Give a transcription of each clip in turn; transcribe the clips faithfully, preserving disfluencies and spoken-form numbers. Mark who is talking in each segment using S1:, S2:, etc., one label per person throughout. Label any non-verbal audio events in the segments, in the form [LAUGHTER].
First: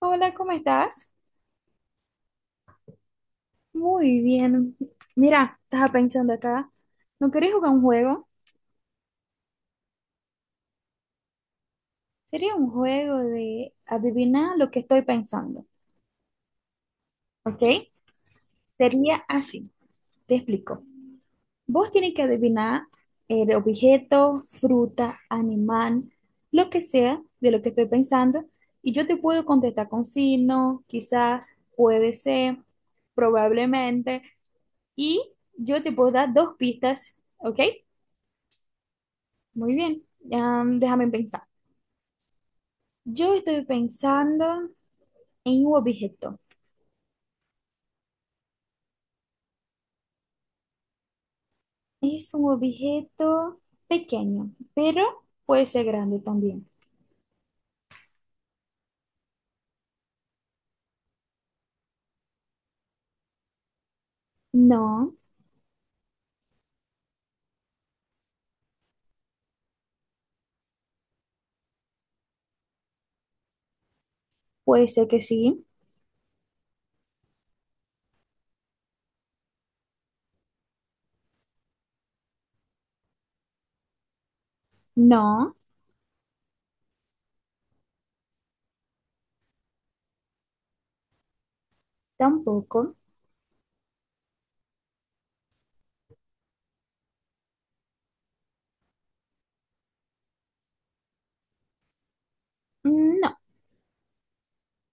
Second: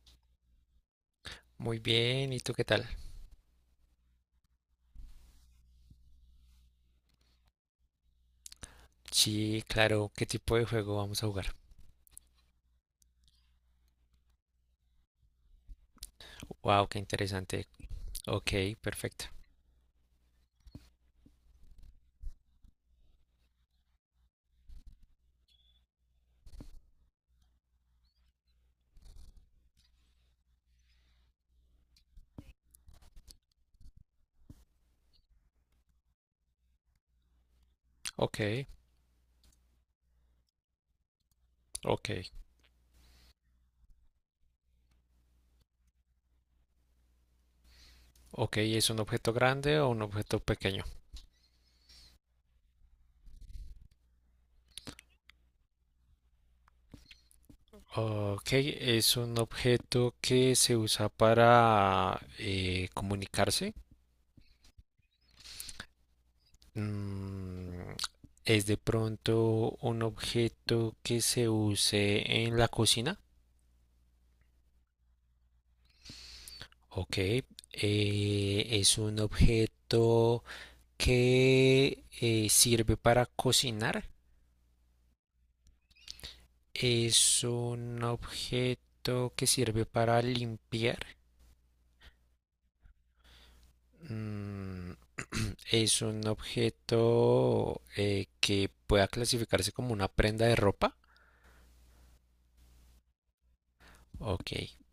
S1: Hola, ¿cómo estás?
S2: Muy bien, ¿y tú qué tal?
S1: Muy bien. Mira, estaba pensando acá. ¿No querés jugar un juego?
S2: Sí, claro, ¿qué tipo de juego vamos a jugar?
S1: Sería un juego de adivinar lo que estoy pensando,
S2: Wow, qué
S1: ¿ok?
S2: interesante. Ok,
S1: Sería
S2: perfecto.
S1: así. Te explico. Vos tienes que adivinar el objeto, fruta, animal, lo que sea de lo que estoy pensando. Y yo te puedo contestar con sí, no, quizás, puede ser, probablemente. Y yo te puedo dar dos pistas, ¿ok?
S2: Ok,
S1: Muy bien. Am, déjame pensar.
S2: ok,
S1: Yo estoy pensando en un objeto.
S2: ok, ¿es un objeto grande o un objeto pequeño?
S1: Es un objeto pequeño, pero puede ser grande también.
S2: Ok, ¿es un objeto que se usa para eh, comunicarse?
S1: No,
S2: Mm, ¿es de pronto un objeto que se use en la cocina?
S1: puede ser que sí.
S2: Ok, eh, ¿es un objeto, que eh, sirve para cocinar?
S1: No,
S2: Es un objeto que sirve para limpiar.
S1: tampoco.
S2: Mm, [CLEARS THROAT] es un objeto eh, que pueda clasificarse como una prenda de ropa.
S1: Mm, No,
S2: Ok.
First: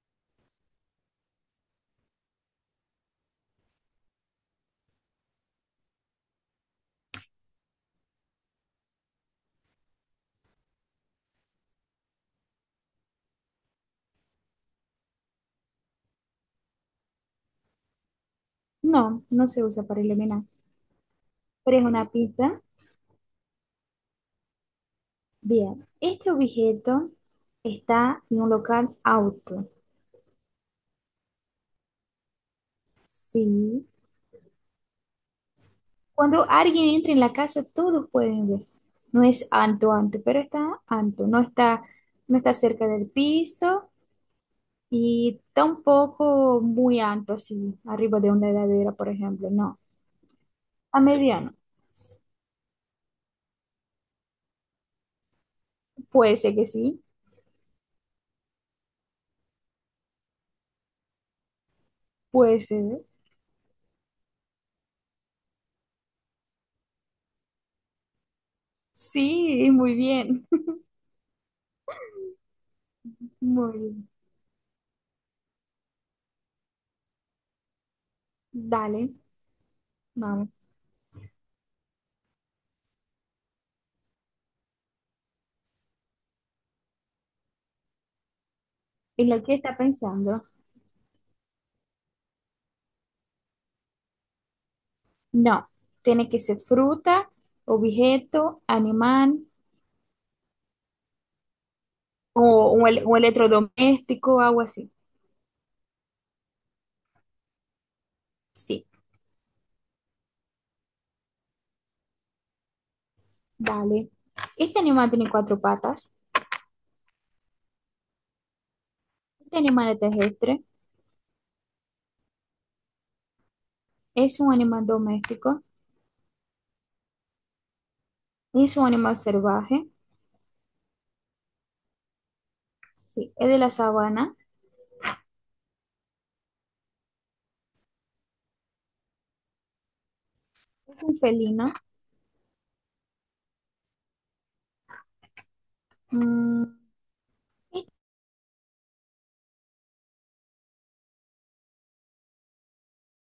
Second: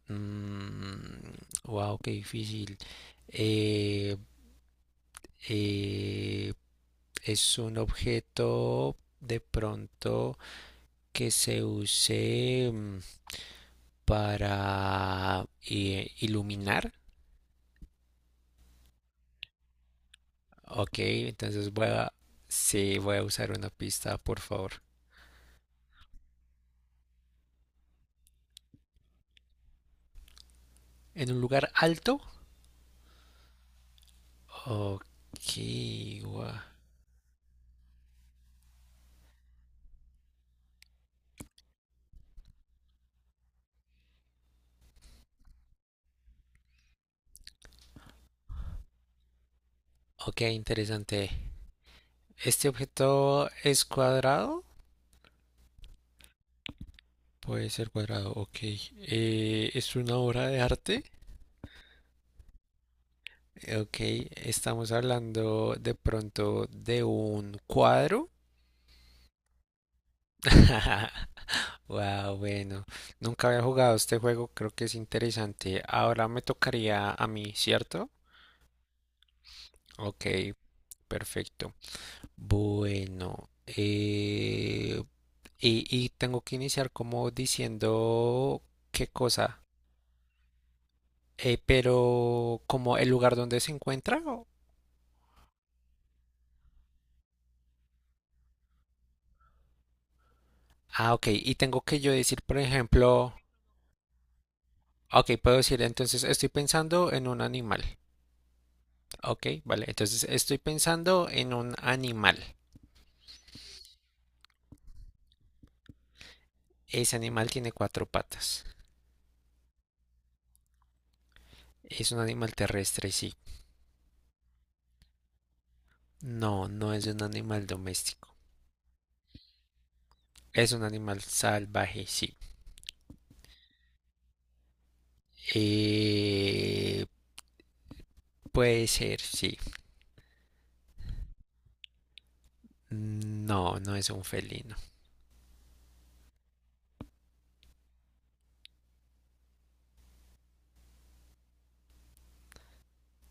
S2: Mm, wow, qué difícil. Eh, eh, es un objeto de pronto que se use, mm, para eh, iluminar.
S1: no, no se usa para eliminar.
S2: Ok, entonces
S1: Pero es
S2: voy
S1: una Mm,
S2: a...
S1: pista.
S2: Sí, voy a usar una pista, por favor.
S1: Bien, este objeto está en un local auto.
S2: En un lugar alto.
S1: Sí.
S2: Ok,
S1: Cuando
S2: gua-
S1: alguien entra en la casa, todos pueden ver. No es alto, alto, pero está alto. No está, no está cerca del piso y tampoco muy alto, así, arriba de una heladera, por ejemplo. No,
S2: Ok,
S1: a
S2: interesante.
S1: mediano.
S2: ¿Este objeto es cuadrado?
S1: Puede ser que sí,
S2: Puede ser cuadrado, ok. Eh, ¿es una obra de arte?
S1: puede ser.
S2: Ok, estamos hablando de pronto de un cuadro.
S1: Sí, muy bien.
S2: [LAUGHS] Wow, bueno,
S1: [LAUGHS]
S2: nunca había
S1: Muy
S2: jugado
S1: bien.
S2: este juego, creo que es interesante. Ahora me tocaría a mí, ¿cierto?
S1: Dale,
S2: Ok,
S1: vamos.
S2: perfecto. Bueno, eh, y, y tengo que iniciar como diciendo qué
S1: ¿Y lo que
S2: cosa.
S1: está pensando?
S2: Eh, pero como el lugar donde se encuentra. O-
S1: No, tiene que ser fruta, objeto, animal
S2: ah, ok, y tengo que yo decir, por
S1: o un el- un
S2: ejemplo,
S1: electrodoméstico, algo así.
S2: ok, puedo decir, entonces estoy pensando en un animal.
S1: Sí.
S2: Ok, vale, entonces estoy pensando en un animal.
S1: Vale. Este animal tiene cuatro patas.
S2: Ese animal tiene cuatro patas.
S1: Este animal es terrestre.
S2: Es un animal terrestre, sí.
S1: Es un animal doméstico.
S2: No, no es un animal doméstico.
S1: Es un animal salvaje.
S2: Es un animal salvaje, sí.
S1: Sí, es de la sabana.
S2: Eh, puede ser, sí.
S1: Es un felino.
S2: No, no es un felino.
S1: Mm, y-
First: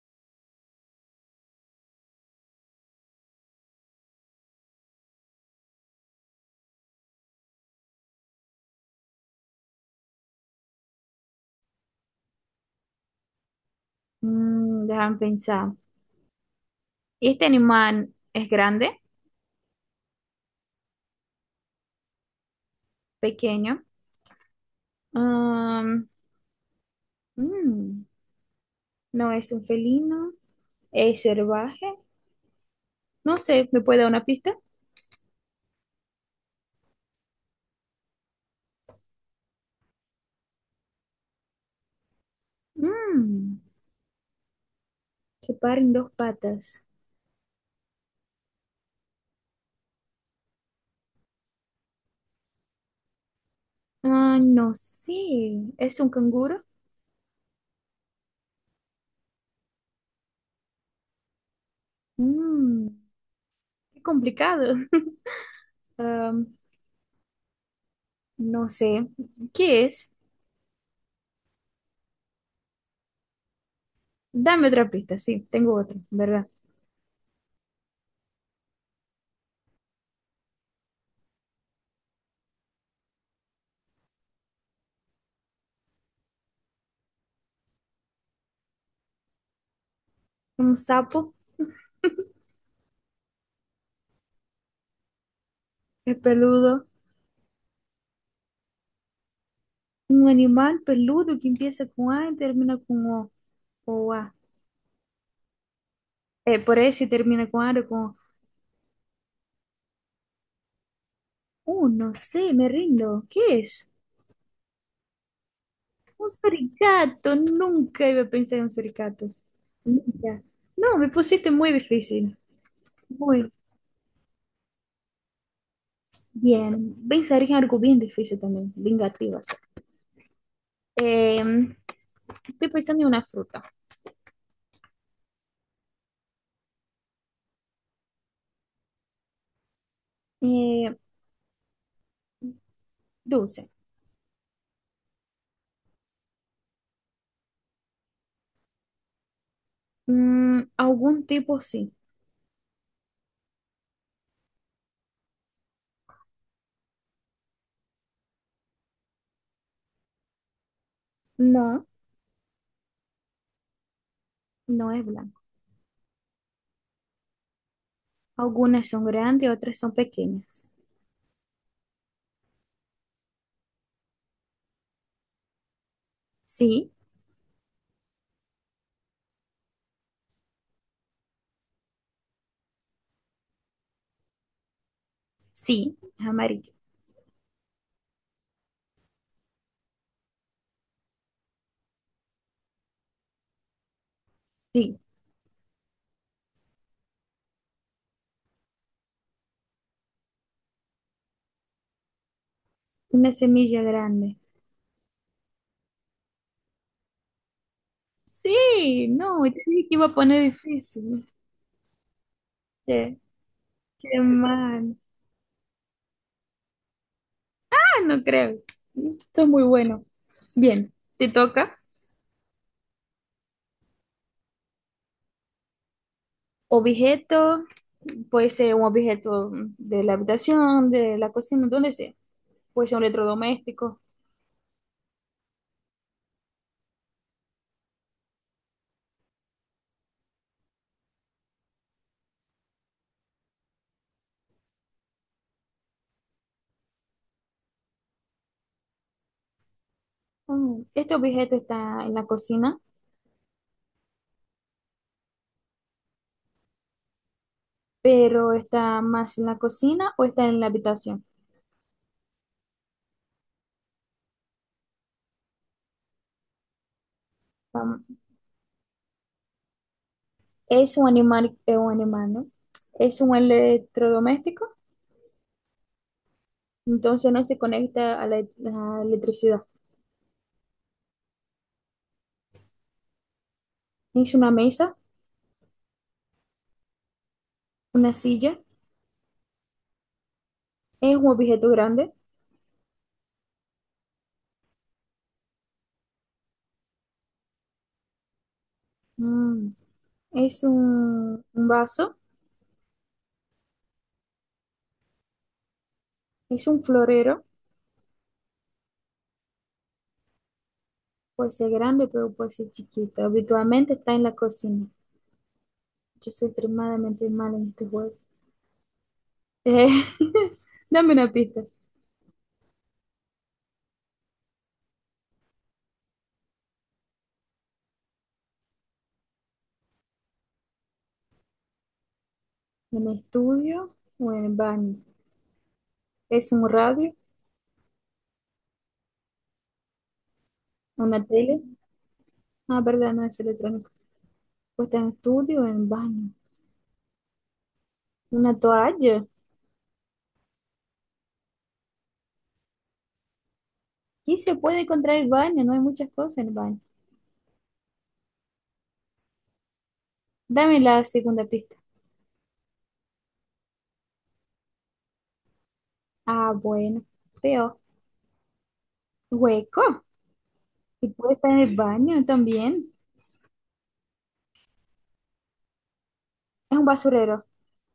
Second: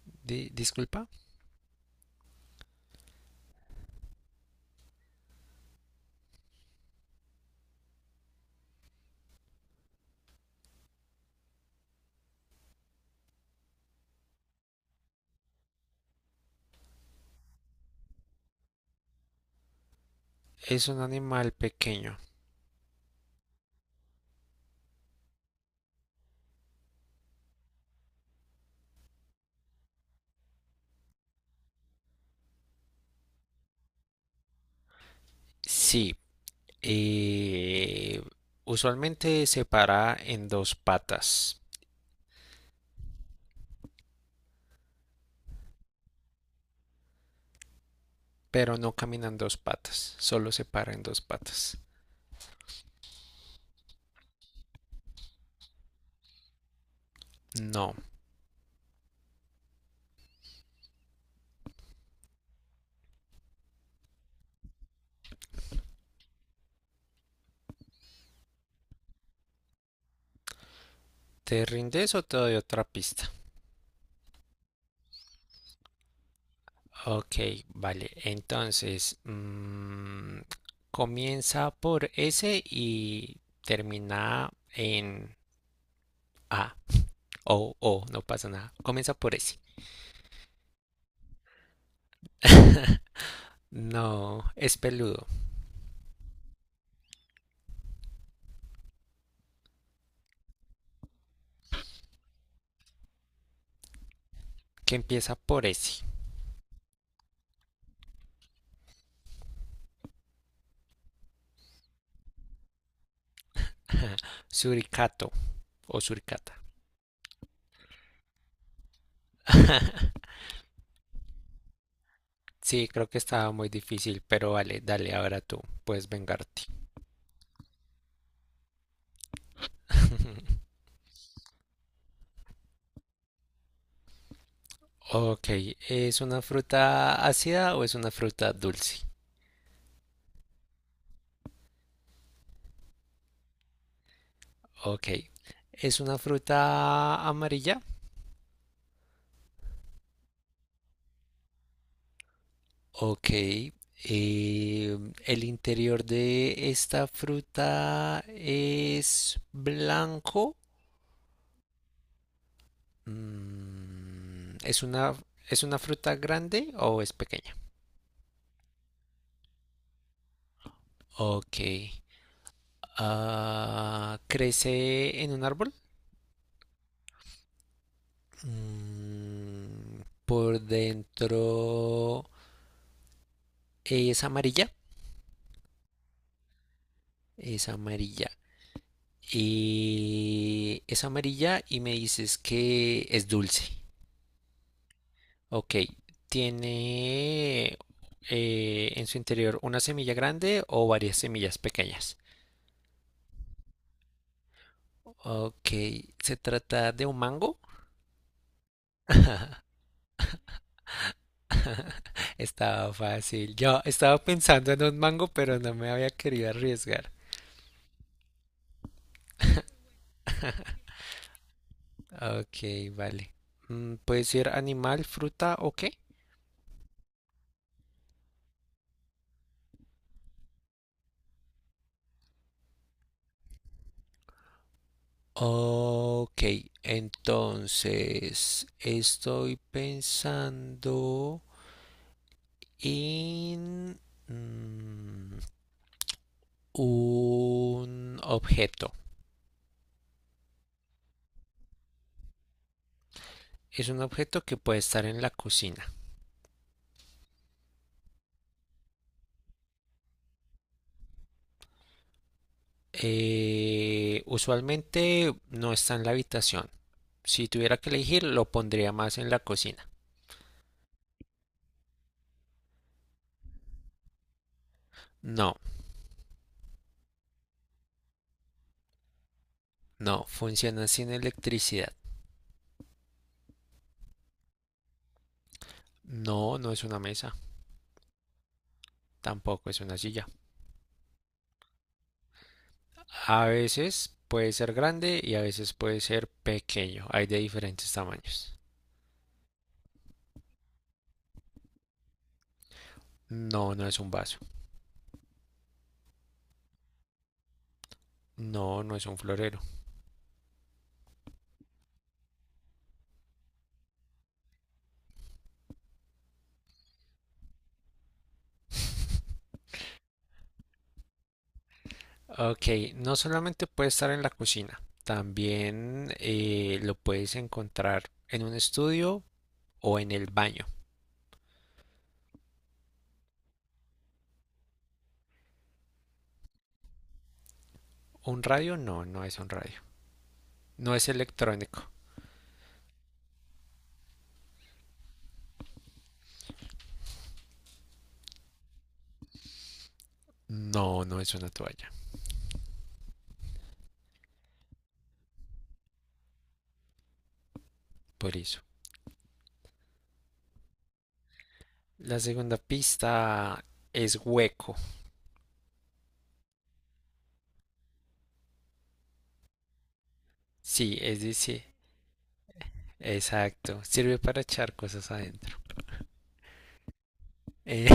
S2: Di- disculpa.
S1: mm, Déjame pensar. Este animal es grande,
S2: Es un animal pequeño.
S1: pequeño. Um, mm, no es un felino. Es salvaje. No sé, ¿me puede dar una pista?
S2: Sí. Eh, usualmente se para en dos patas,
S1: Mm, que paren dos patas.
S2: pero no camina en dos patas. Solo se para en dos patas.
S1: Ah, no sé. ¿Es un canguro?
S2: No.
S1: Mm, qué complicado. [LAUGHS] Am, no sé. ¿Qué es?
S2: ¿Te rindes o te doy otra pista?
S1: Dame otra pista. Sí, tengo otra, ¿verdad?
S2: Ok, vale. Entonces, mm, comienza por S y termina en A o O, no pasa nada. Comienza por S.
S1: Un sapo
S2: No, es peludo,
S1: es peludo. Un animal peludo que empieza con A y termina con O. O A.
S2: que empieza por S.
S1: Eh, por S y termina con A o con O. Uh, no sé, me rindo. ¿Qué es?
S2: Suricato o
S1: Un
S2: suricata.
S1: suricato. Nunca iba a pensar en un suricato.
S2: [LAUGHS]
S1: Nunca. No, me pusiste muy difícil.
S2: Sí, creo que estaba
S1: Muy
S2: muy difícil, pero vale, dale, ahora tú puedes vengarte.
S1: bien. Pensar en algo bien difícil también. Vingativas.
S2: [LAUGHS]
S1: Eh, Estoy pensando en una fruta.
S2: Ok, ¿es una fruta ácida o es una fruta dulce?
S1: Eh, dulce.
S2: Ok, ¿es una fruta amarilla?
S1: Mm, algún tipo sí.
S2: Ok, eh, el interior de esta fruta es blanco.
S1: No,
S2: Mm, ¿es
S1: no es
S2: una,
S1: blanco.
S2: ¿es una fruta grande o es pequeña?
S1: Algunas son grandes, otras son pequeñas.
S2: Ok, ah, ¿crece en un árbol?
S1: Sí,
S2: Mm, por dentro es amarilla.
S1: sí, es amarillo.
S2: Es amarilla. Y es amarilla y me dices que es dulce.
S1: Sí,
S2: Ok, ¿tiene eh, en su interior una semilla grande o varias semillas pequeñas?
S1: una semilla grande.
S2: Ok, ¿se trata de un mango?
S1: Sí, no, te dije que iba a poner difícil.
S2: Estaba
S1: Qué,
S2: fácil. Yo estaba
S1: qué
S2: pensando en
S1: mal.
S2: un mango, pero no me había querido arriesgar.
S1: Ah, no creo. Esto es muy bueno. Bien, te toca.
S2: Ok, vale. Mm, ¿puede ser animal, fruta o qué?
S1: Objeto, puede ser un objeto de la habitación, de la cocina, donde sea. Pues un electrodoméstico.
S2: Ok, entonces estoy pensando en... mm, un objeto.
S1: Mm, este objeto está en la cocina,
S2: Es un objeto que puede estar en la cocina.
S1: pero está más en la cocina o está en la habitación.
S2: Eh, usualmente no está en la habitación. Si tuviera que
S1: Vamos,
S2: elegir, lo pondría más en la cocina.
S1: es un animal, es un animal, ¿no? Es un electrodoméstico,
S2: No,
S1: entonces no se conecta a la, la electricidad.
S2: no, funciona sin electricidad.
S1: Es una mesa,
S2: No, no es una mesa,
S1: una silla,
S2: tampoco es una silla.
S1: es un objeto grande,
S2: A veces puede ser grande y a veces puede ser pequeño. Hay de diferentes tamaños.
S1: mm, es un, un vaso,
S2: No, no es un vaso.
S1: es un florero,
S2: No, no es un florero.
S1: puede ser grande, pero puede ser chiquito. Habitualmente está en la cocina. Yo soy extremadamente mala en este juego.
S2: [LAUGHS]
S1: Eh, [LAUGHS] dame una pista.
S2: Ok, no solamente puede estar en la cocina, también eh, lo puedes encontrar en un estudio o en el baño.
S1: ¿En estudio o en baño? ¿Es un radio?
S2: ¿Un radio? No, no es un radio. No es
S1: ¿Una tele?
S2: electrónico.
S1: Ah, verdad, no es electrónico. Pues está en estudio o en baño. ¿Una toalla?
S2: No, no es una toalla.
S1: ¿Qué se puede encontrar en el baño? No hay muchas cosas en el baño.
S2: Por eso.
S1: Dame la segunda pista.
S2: La segunda pista es hueco.
S1: Ah, bueno. Peor. ¿Hueco?
S2: Sí,
S1: ¿Y
S2: es
S1: puede estar en
S2: decir,
S1: el baño también?
S2: exacto. Sirve para echar cosas adentro.
S1: Es un basurero.
S2: Eh,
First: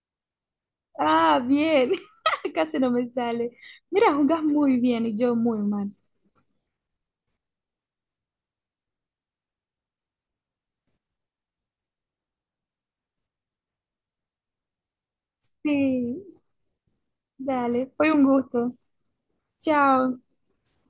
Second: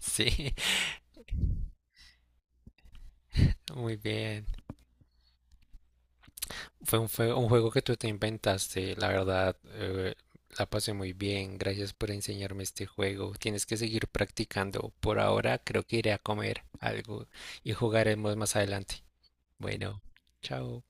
S2: [LAUGHS] sí,
S1: Ah, bien. [LAUGHS] Casi no me sale.
S2: muy
S1: Mira, jugás
S2: bien.
S1: muy bien y yo muy mal.
S2: Fue un, fue un juego que tú te inventaste, la verdad. Eh, la pasé muy bien, gracias por enseñarme este juego. Tienes que seguir practicando. Por ahora creo que iré a
S1: Sí,
S2: comer algo y
S1: dale. Fue un
S2: jugaremos más
S1: gusto.
S2: adelante. Bueno,
S1: Chao.
S2: chao.